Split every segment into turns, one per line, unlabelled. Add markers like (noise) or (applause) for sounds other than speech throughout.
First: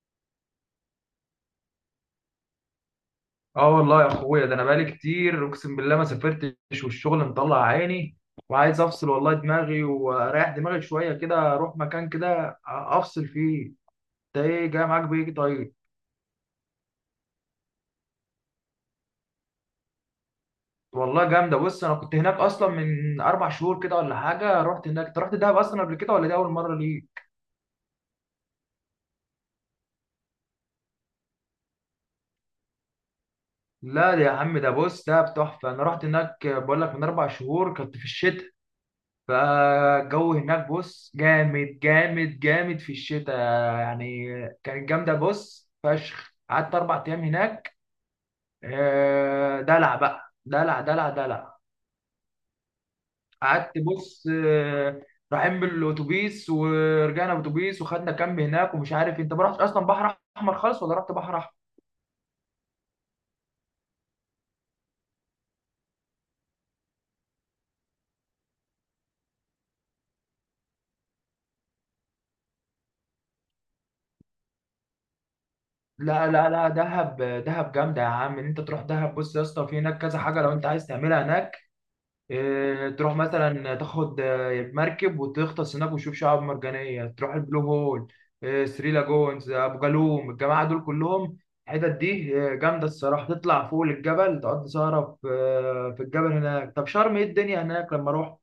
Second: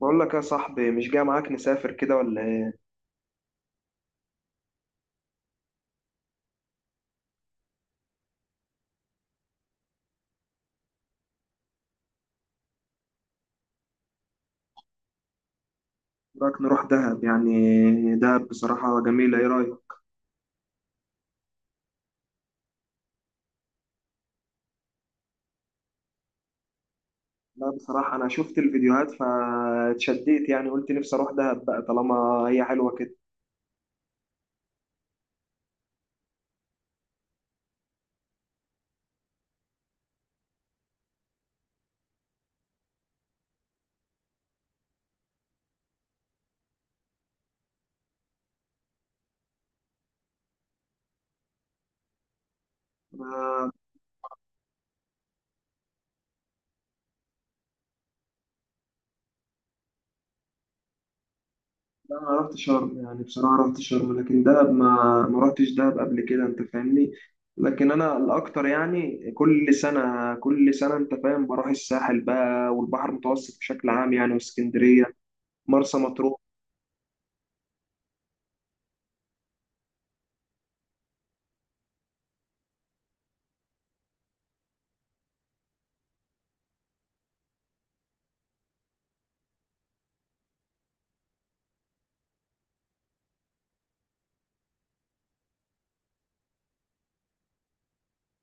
بقول لك يا صاحبي، مش جاي معاك نسافر كده ولا ايه؟
اه والله يا اخويا ده انا بقالي كتير اقسم بالله ما سافرتش والشغل مطلع عيني، وعايز افصل والله دماغي واريح دماغي شويه كده اروح مكان كده افصل فيه. ده ايه جاي معاك بايه؟ طيب.
رايك نروح دهب؟ يعني دهب بصراحة جميلة، ايه رايك؟
والله جامده، بص انا كنت هناك اصلا من 4 شهور كده ولا حاجه. رحت هناك. انت رحت دهب اصلا قبل كده ولا دي اول مره ليك؟
لا بصراحة انا شفت الفيديوهات فاتشديت، يعني قلت نفسي اروح دهب بقى طالما هي حلوة كده.
لا يا عم، ده بص ده تحفه. انا رحت هناك بقول لك من 4 شهور، كنت في الشتاء. فالجو هناك بص جامد جامد جامد في الشتاء. يعني كانت جامدة بص فشخ، قعدت 4 أيام هناك. آه، دلع بقى، دلع دلع دلع.
انا
قعدت بص. رايحين بالأتوبيس ورجعنا بالأتوبيس وخدنا كامب هناك ومش عارف إيه. أنت ما رحتش أصلا بحر أحمر خالص ولا رحت بحر أحمر؟
لا، انا رحت شرم، يعني بصراحة رحت شرم، لكن دهب ما رحتش دهب قبل كده، انت فاهمني؟ لكن انا الاكتر يعني كل سنة انت فاهم، بروح الساحل بقى والبحر المتوسط بشكل عام، يعني واسكندرية، مرسى
لا
مطروح.
لا لا، دهب دهب جامدة يا عم. إن أنت تروح دهب بص يا اسطى، في هناك كذا حاجة لو أنت عايز تعملها هناك. إيه، تروح مثلا تاخد مركب وتغطس هناك وتشوف شعاب مرجانية، تروح البلو هول، إيه، ثري لاجونز، ابو جالوم، الجماعة دول كلهم. الحتت دي جامدة الصراحة. تطلع فوق الجبل تقضي سهرة في الجبل هناك. طب شرم، ايه الدنيا هناك لما رحت؟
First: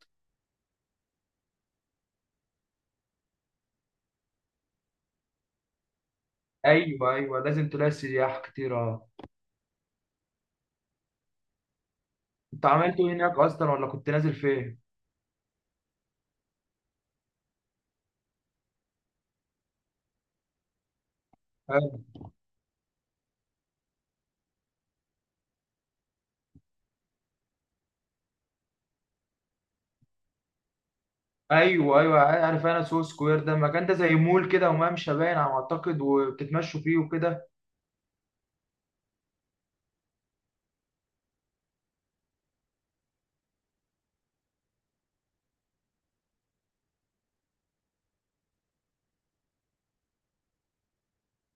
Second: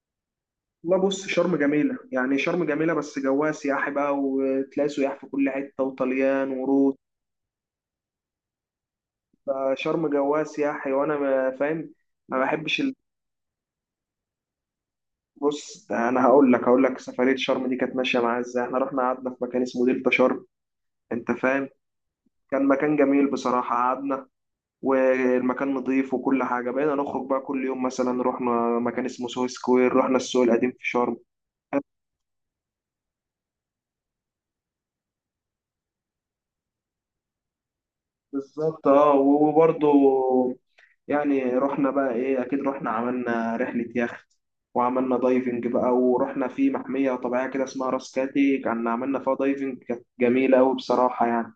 لا بص، شرم جميلة، يعني شرم جميلة بس جواها سياحي بقى، وتلاقي سياح في كل حتة، وطليان وروس.
ايوه ايوه، لازم تلاقي سياح كتير، اه.
فشرم جواها سياحي، وأنا فاهم، ما
انت
بحبش
عملت ايه هناك اصلا ولا كنت نازل فين؟
بص أنا هقول لك، هقول لك سفرية شرم دي كانت ماشية معايا إزاي. إحنا رحنا قعدنا في مكان اسمه دلتا شرم، أنت فاهم؟
آه.
كان مكان جميل بصراحة، قعدنا والمكان نظيف وكل حاجة. بقينا نخرج بقى كل يوم، مثلا رحنا مكان اسمه سوهو سكوير، رحنا السوق القديم في شرم.
ايوه ايوه، عارف انا سو سكوير ده، مكان ده زي مول كده وممشى باين على ما اعتقد، وبتتمشوا فيه وكده.
بالظبط اه، وبرضه يعني رحنا بقى ايه، اكيد رحنا عملنا رحلة يخت، وعملنا دايفنج بقى، ورحنا في محمية طبيعية كده اسمها راس كاتي، كان عملنا فيها دايفنج، كانت جميلة أوي بصراحة يعني.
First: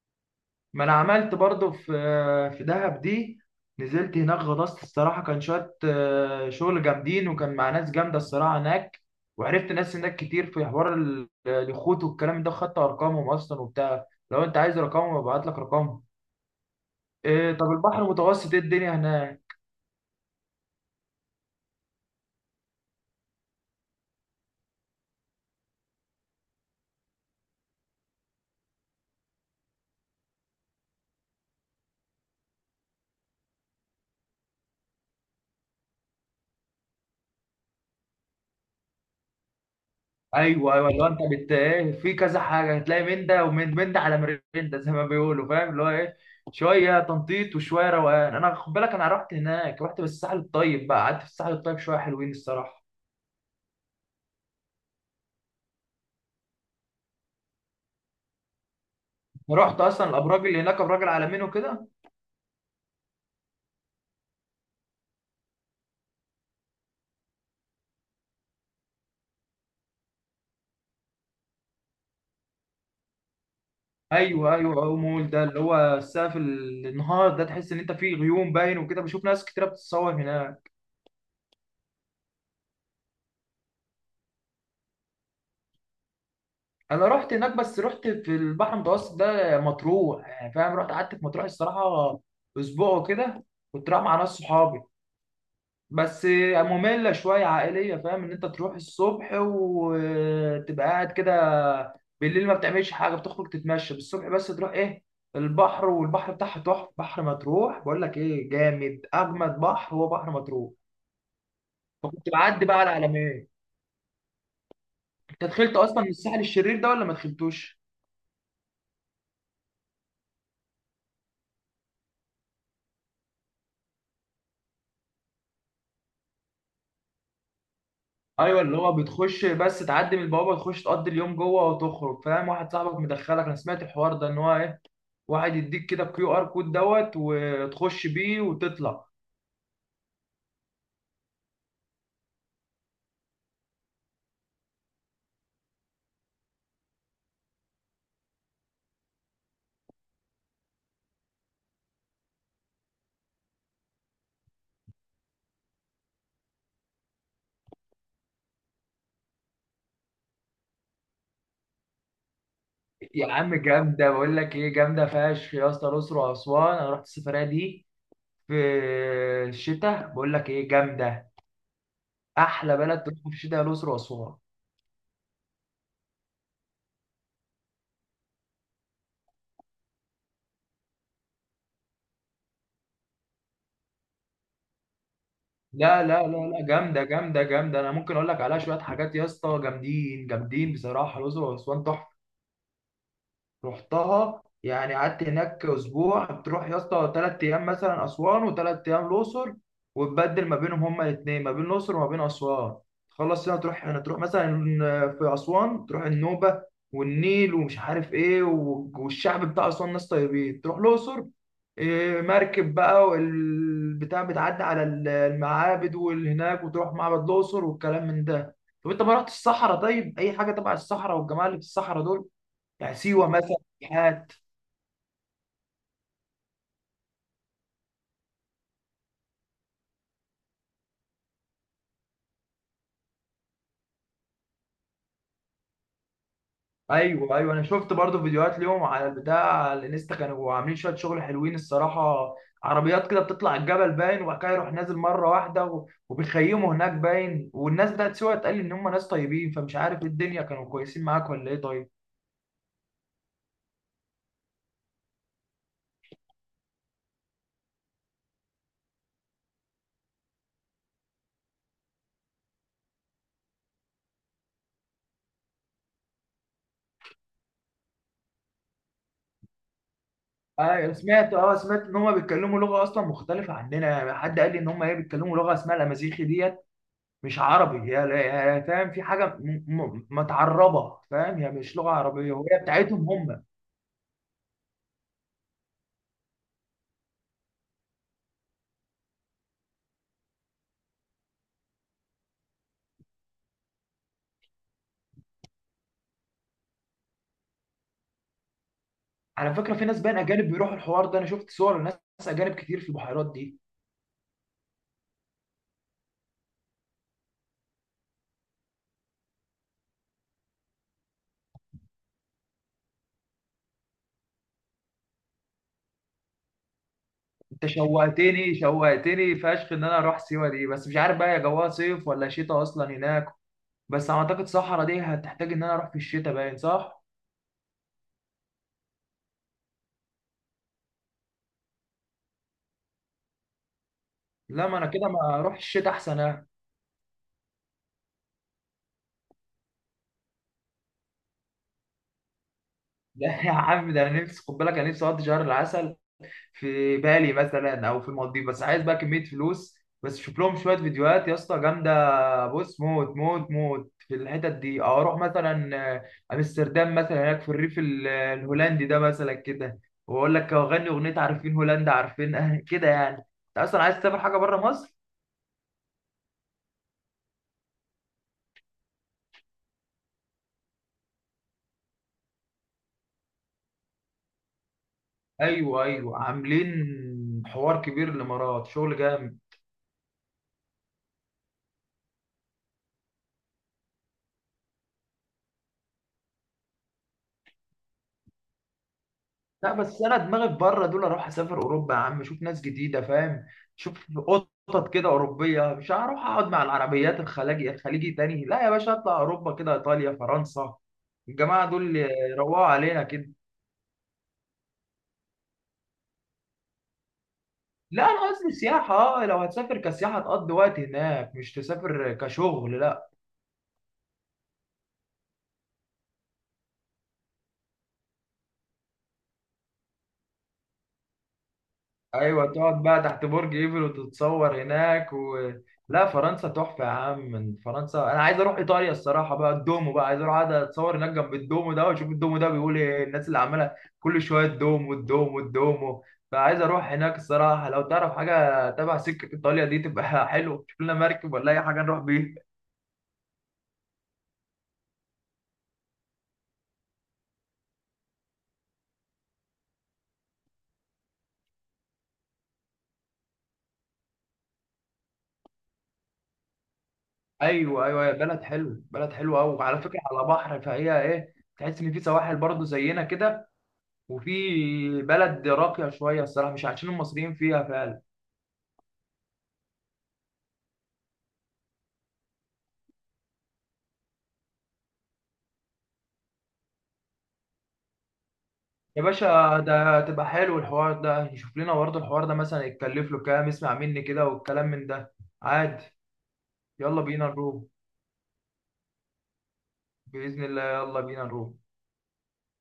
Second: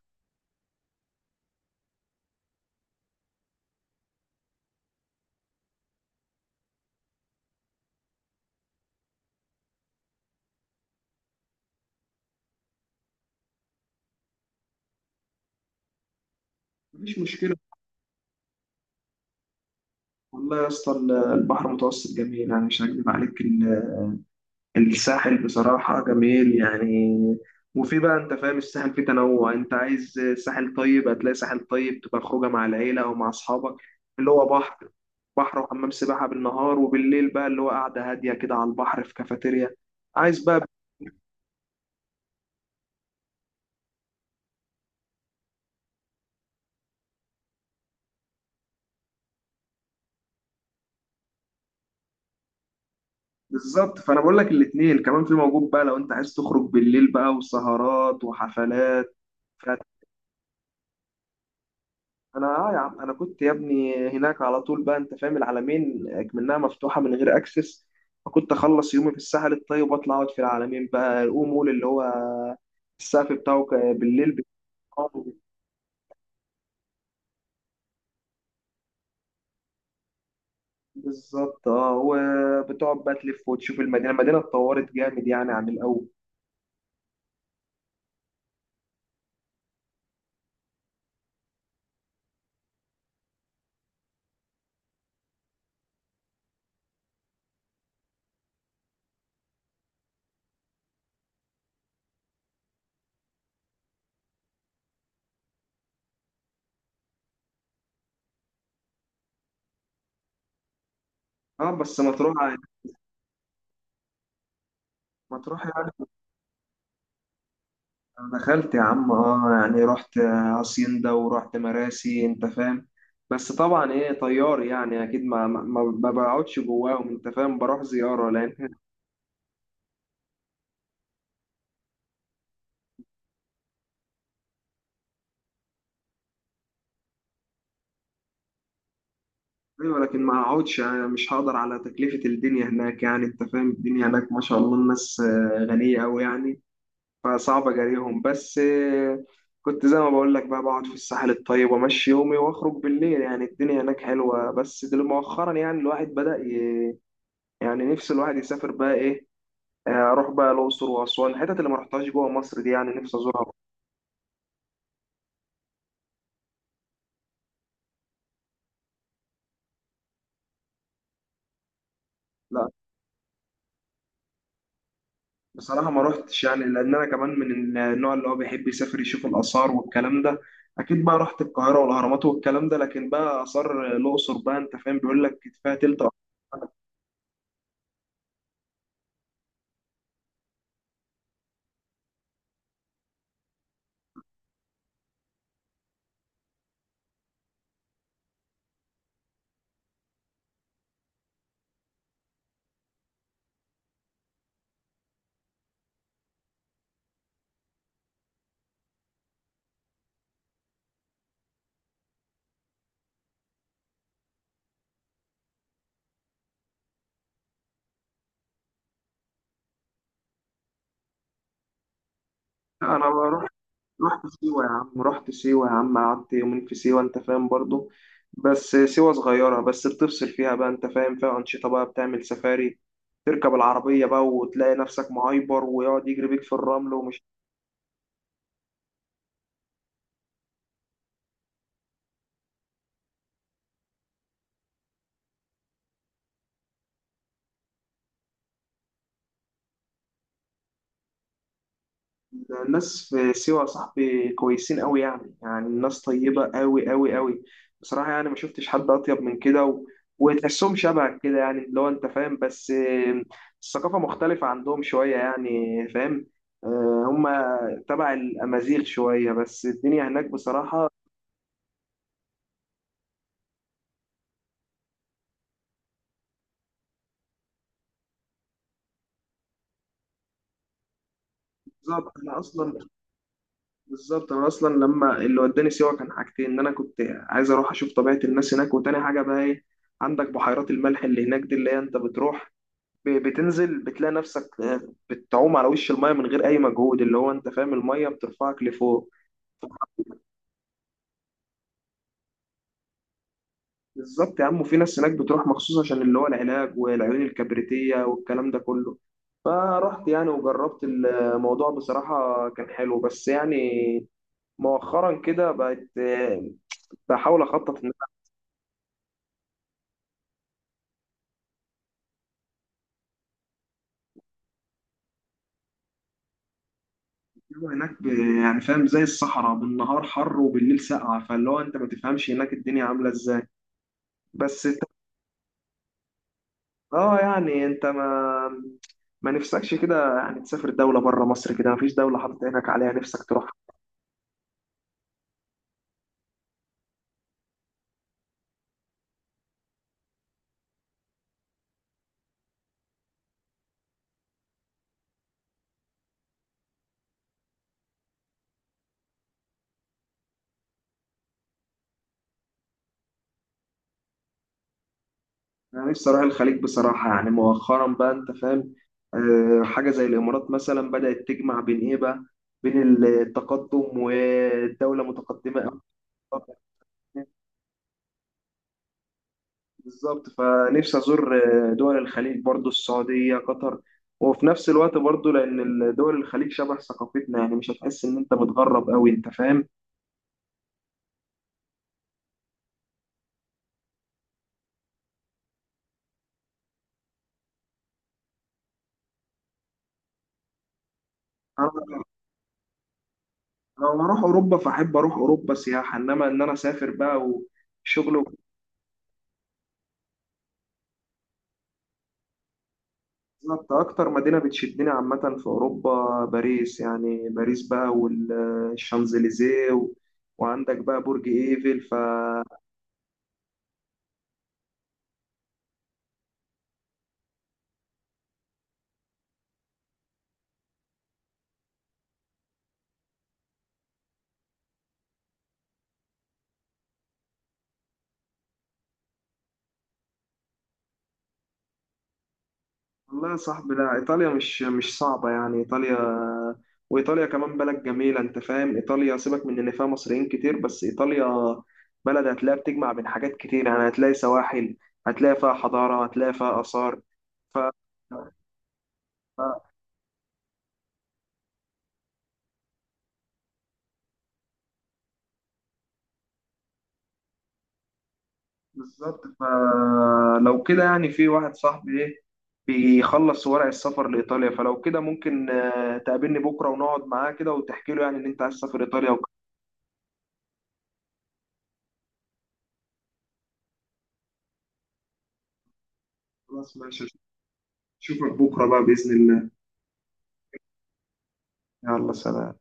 ما انا عملت برضو في دهب دي. نزلت هناك غطست الصراحه، كان شويه شغل جامدين، وكان مع ناس جامده الصراحه هناك. وعرفت ناس هناك كتير في حوار اليخوت والكلام ده، خدت ارقامهم اصلا وبتاع. لو انت عايز رقمهم ابعت لك رقمهم.
مفيش
إيه،
مشكلة.
طب البحر المتوسط ايه الدنيا هناك؟
والله يا اسطى، البحر المتوسط جميل، يعني مش هكذب عليك، الساحل بصراحة جميل يعني. وفي بقى انت فاهم، الساحل فيه تنوع. انت عايز ساحل طيب، هتلاقي ساحل طيب تبقى خروجه مع العيلة او مع اصحابك، اللي هو بحر، بحر وحمام سباحة بالنهار، وبالليل بقى اللي هو قاعدة هادية كده على البحر في كافيتيريا. عايز بقى
ايوه ايوه، اللي هو انت بت ايه، في كذا حاجه هتلاقي، من ده ومن من ده، على مرندة زي ما بيقولوا، فاهم اللي هو ايه، شويه تنطيط وشويه روقان. انا خد بالك، انا رحت هناك، رحت بالساحل الطيب بقى، قعدت في الساحل الطيب شويه، حلوين الصراحه.
بالظبط، فانا بقول لك الاتنين كمان في موجود بقى، لو انت عايز تخرج بالليل بقى وسهرات وحفلات.
رحت اصلا الابراج اللي هناك، ابراج العالمين وكده؟
انا اه يا عم، انا كنت يا ابني هناك على طول بقى، انت فاهم، العلمين اكمنها مفتوحه من غير اكسس، فكنت اخلص يومي في الساحل الطيب واطلع اقعد في العلمين بقى، الأو مول اللي هو السقف بتاعه بالليل
ايوه ايوه، أو
بتاعه
مول ده اللي هو السقف، النهار ده تحس ان انت فيه غيوم باين وكده، بشوف ناس كتيره بتتصور هناك.
بالظبط اه. وبتقعد بقى تلف وتشوف المدينه، المدينه اتطورت جامد يعني عن الاول.
انا رحت هناك، بس رحت في البحر المتوسط ده مطروح يعني، فاهم. رحت قعدت في مطروح الصراحه اسبوع وكده. كنت رايح مع ناس صحابي بس، مملة شوية عائلية، فاهم ان انت تروح الصبح وتبقى قاعد كده، بالليل ما بتعملش حاجة، بتخرج تتمشى بالصبح بس، تروح ايه البحر. والبحر بتاعها تحفة، بحر مطروح بقول لك ايه، جامد، اجمد بحر هو بحر مطروح.
اه بس
فكنت
مطروح،
بعدي بقى على العلمين. انت
مطروح
دخلت
يعني،
اصلا الساحل الشرير ده ولا ما دخلتوش؟
أنا دخلت يا عم اه، يعني رحت هاسيندا ورحت مراسي، انت فاهم. بس طبعا ايه، طيار يعني اكيد ما بقعدش جواهم، انت فاهم، بروح زياره
ايوه،
لان
اللي هو بتخش بس، تعدي من البوابه تخش تقضي اليوم جوه وتخرج، فاهم، واحد صاحبك مدخلك. انا سمعت الحوار ده، ان هو ايه، واحد يديك كده كيو ار كود دوت، وتخش بيه وتطلع.
ايوه، لكن ما اقعدش يعني، مش هقدر على تكلفه الدنيا هناك، يعني انت فاهم، الدنيا هناك ما شاء الله الناس غنيه قوي يعني، فصعب اجاريهم. بس كنت زي ما بقول لك بقى، بقعد في الساحل الطيب وامشي يومي واخرج بالليل، يعني الدنيا هناك حلوه، بس دل مؤخرا يعني الواحد بدأ يعني نفس الواحد يسافر بقى ايه، اروح بقى الاقصر واسوان، الحتت اللي ما رحتهاش جوه مصر دي يعني نفسي
يا
ازورها.
عم جامدة بقول لك ايه، جامدة فشخ يا اسطى، الأقصر وأسوان. أنا رحت السفرية دي في الشتاء، بقول لك ايه جامدة.
لا
أحلى بلد تروح في الشتاء هي الأقصر وأسوان.
بصراحه ما رحتش، يعني لان انا كمان من النوع اللي هو بيحب يسافر يشوف الاثار والكلام ده. اكيد بقى رحت القاهره والاهرامات والكلام ده، لكن بقى اثار الاقصر بقى انت فاهم بيقول لك فيها تلت
لا لا لا لا،
أسوان.
جامدة جامدة جامدة، أنا ممكن أقول لك عليها شوية حاجات يا اسطى جامدين جامدين، بصراحة الأقصر وأسوان تحفة. رحتها يعني، قعدت هناك اسبوع. بتروح يا اسطى 3 ايام مثلا اسوان، وثلاث ايام الاقصر، وتبدل ما بينهم، هما الاثنين ما بين الاقصر وما بين اسوان. تخلص هنا تروح هنا، تروح مثلا في اسوان تروح النوبه والنيل ومش عارف ايه، والشعب بتاع اسوان ناس طيبين. تروح الاقصر، إيه، مركب بقى والبتاع، بتعدي على المعابد والهناك، وتروح معبد الاقصر والكلام من ده. طب انت ما رحتش الصحراء طيب، اي حاجه تبع الصحراء، والجماعه اللي في الصحراء دول،
لا،
يعني
انا
سيوه
بقى رحت،
مثلا،
رحت
سياحات.
سيوه يا عم، رحت سيوه يا عم، قعدت يومين في سيوه، انت فاهم برضو. بس سيوه صغيره، بس بتفصل فيها بقى انت فاهم، فيها انشطه بقى، بتعمل سفاري، تركب العربية بقى وتلاقي نفسك معايبر ويقعد يجري بيك في الرمل ومش
ايوه ايوه، انا شفت برضو فيديوهات ليهم على البتاع، على الانستا، كانوا عاملين شويه شغل حلوين الصراحه. عربيات كده بتطلع الجبل باين، وبعد كده يروح نازل مره واحده، وبيخيموا هناك باين. والناس بتاعت سيوه اتقال ان هم ناس طيبين، فمش عارف ايه الدنيا، كانوا كويسين معاك ولا ايه طيب؟
الناس في سيوة يا صاحبي كويسين قوي، يعني يعني الناس طيبة قوي قوي قوي بصراحة، يعني ما شفتش حد أطيب من كده. وتحسهم شبهك كده يعني، اللي هو أنت فاهم، بس الثقافة مختلفة عندهم شوية يعني، فاهم؟ هما تبع الأمازيغ شوية، بس الدنيا هناك بصراحة
ايوه، سمعت ان هم بيتكلموا لغه اصلا مختلفه عننا، يعني حد قال لي ان هم ايه، بيتكلموا لغه اسمها الامازيغي ديت، مش عربي هي. فاهم، في حاجه متعربه، فاهم، هي مش لغه
بالظبط.
عربيه، وهي بتاعتهم هم.
أنا أصلا لما اللي وداني سيوة كان حاجتين، إن أنا كنت عايز أروح أشوف طبيعة الناس هناك، وتاني حاجة بقى إيه، عندك بحيرات الملح اللي هناك دي، اللي هي أنت بتروح بتنزل بتلاقي نفسك بتعوم على وش المايه من غير اي مجهود، اللي هو انت فاهم، المايه بترفعك لفوق.
على فكرة في ناس بقى أجانب بيروحوا الحوار ده، أنا شفت صور لناس أجانب كتير في البحيرات دي.
بالظبط يا عم، وفي ناس هناك بتروح مخصوص عشان اللي هو العلاج والعيون الكبريتية والكلام ده كله. فرحت يعني وجربت الموضوع، بصراحة كان حلو، بس يعني مؤخرا كده بقت بحاول
أنت
أخطط إن أنا
شوقتني شوقتني فشخ إن أنا أروح سيوة دي، بس مش عارف بقى يا جواها صيف ولا شتاء أصلا هناك. بس أعتقد صحرا دي هتحتاج إن أنا أروح في الشتاء، باين صح؟
أعمل هناك يعني فاهم، زي الصحراء بالنهار حر وبالليل ساقعة، فاللي هو أنت ما تفهمش هناك الدنيا عاملة إزاي.
لا،
بس
ما أنا كده ما أروح الشتاء أحسن أنا.
اه يعني، انت ما نفسكش كده يعني تسافر دولة بره مصر؟ كده مفيش دولة حاطط عينك عليها
(laughs)
نفسك
لا
تروح؟
يا عم، ده أنا نفسي خد بالك، أنا نفسي أقضي شهر العسل في بالي مثلا، او في المالديف، بس عايز بقى كميه فلوس. بس شوف لهم شويه فيديوهات يا اسطى، جامده بص، موت موت موت في الحتت دي. أو اروح مثلا امستردام مثلا، هناك في الريف الهولندي ده مثلا كده، واقول لك اغني اغنيه، عارفين هولندا، عارفين؟ (laughs) أه كده، يعني انت اصلا عايز تسافر حاجه بره مصر.
انا نفسي اروح الخليج بصراحة، يعني مؤخرا بقى انت فاهم، حاجة زي الامارات مثلا بدأت تجمع بين ايه بقى، بين التقدم والدولة متقدمة أوي.
ايوه ايوه، عاملين حوار كبير، الامارات شغل جامد.
بالظبط فنفسي ازور دول الخليج برضو، السعودية، قطر، وفي نفس الوقت برضو لان دول الخليج شبه ثقافتنا، يعني مش هتحس ان انت متغرب قوي، انت فاهم.
لا، بس انا دماغي في بره دول، اروح اسافر اوروبا يا عم، اشوف ناس جديده، فاهم، شوف قطط كده اوروبيه، مش هروح اقعد مع العربيات الخليجي الخليجي تاني، لا يا باشا، اطلع اوروبا كده، ايطاليا، فرنسا، الجماعه دول يروقوا علينا كده.
أنا لما أروح أوروبا فأحب أروح أوروبا سياحة، إنما إن أنا أسافر بقى
لا
وشغل
انا
وكده،
قصدي سياحه. اه، لو هتسافر كسياحه تقضي وقت هناك، مش تسافر كشغل، لا.
أكتر مدينة بتشدني عامة في أوروبا باريس، يعني باريس بقى والشانزليزيه وعندك بقى برج إيفل ف
ايوه، تقعد بقى تحت برج ايفل وتتصور هناك. و... لا فرنسا تحفه يا عم. من فرنسا انا عايز اروح ايطاليا الصراحه بقى، الدومو بقى، عايز اروح اقعد اتصور هناك جنب الدومو ده، واشوف الدومو ده بيقول ايه، الناس اللي عماله كل شويه الدومو الدومو الدومو. فعايز اروح هناك الصراحه، لو تعرف حاجه تبع سكه ايطاليا دي تبقى (laughs) حلو، تشوف لنا مركب ولا اي حاجه نروح بيها.
والله يا صاحبي، لا إيطاليا مش صعبة، يعني إيطاليا، وإيطاليا كمان بلد جميلة، أنت فاهم، إيطاليا سيبك من إن فيها مصريين كتير، بس إيطاليا بلد هتلاقي بتجمع بين حاجات كتير، يعني هتلاقي سواحل، هتلاقي فيها حضارة، هتلاقي فيها آثار
ايوه ايوه، يا بلد حلوه
ف...
قوي، وعلى فكره على بحر، فهي ايه، تحس ان في سواحل برضه زينا كده، وفي بلد راقية شوية الصراحة، مش عايشين المصريين فيها فعلا.
بالظبط. فلو كده يعني، في واحد صاحبي ايه بيخلص ورق السفر لإيطاليا، فلو كده ممكن تقابلني بكرة، ونقعد معاه كده وتحكي له يعني إن أنت عايز تسافر
يا
إيطاليا وكده.
باشا ده تبقى حلو الحوار ده، نشوف لنا برضه الحوار ده مثلا يتكلف له كام، اسمع مني كده، والكلام من ده، عادي.
خلاص
يلا
ماشي،
بينا نروح.
أشوفك بكرة بقى بإذن الله.
بإذن الله، يلا بينا نروح.
يلا سلام.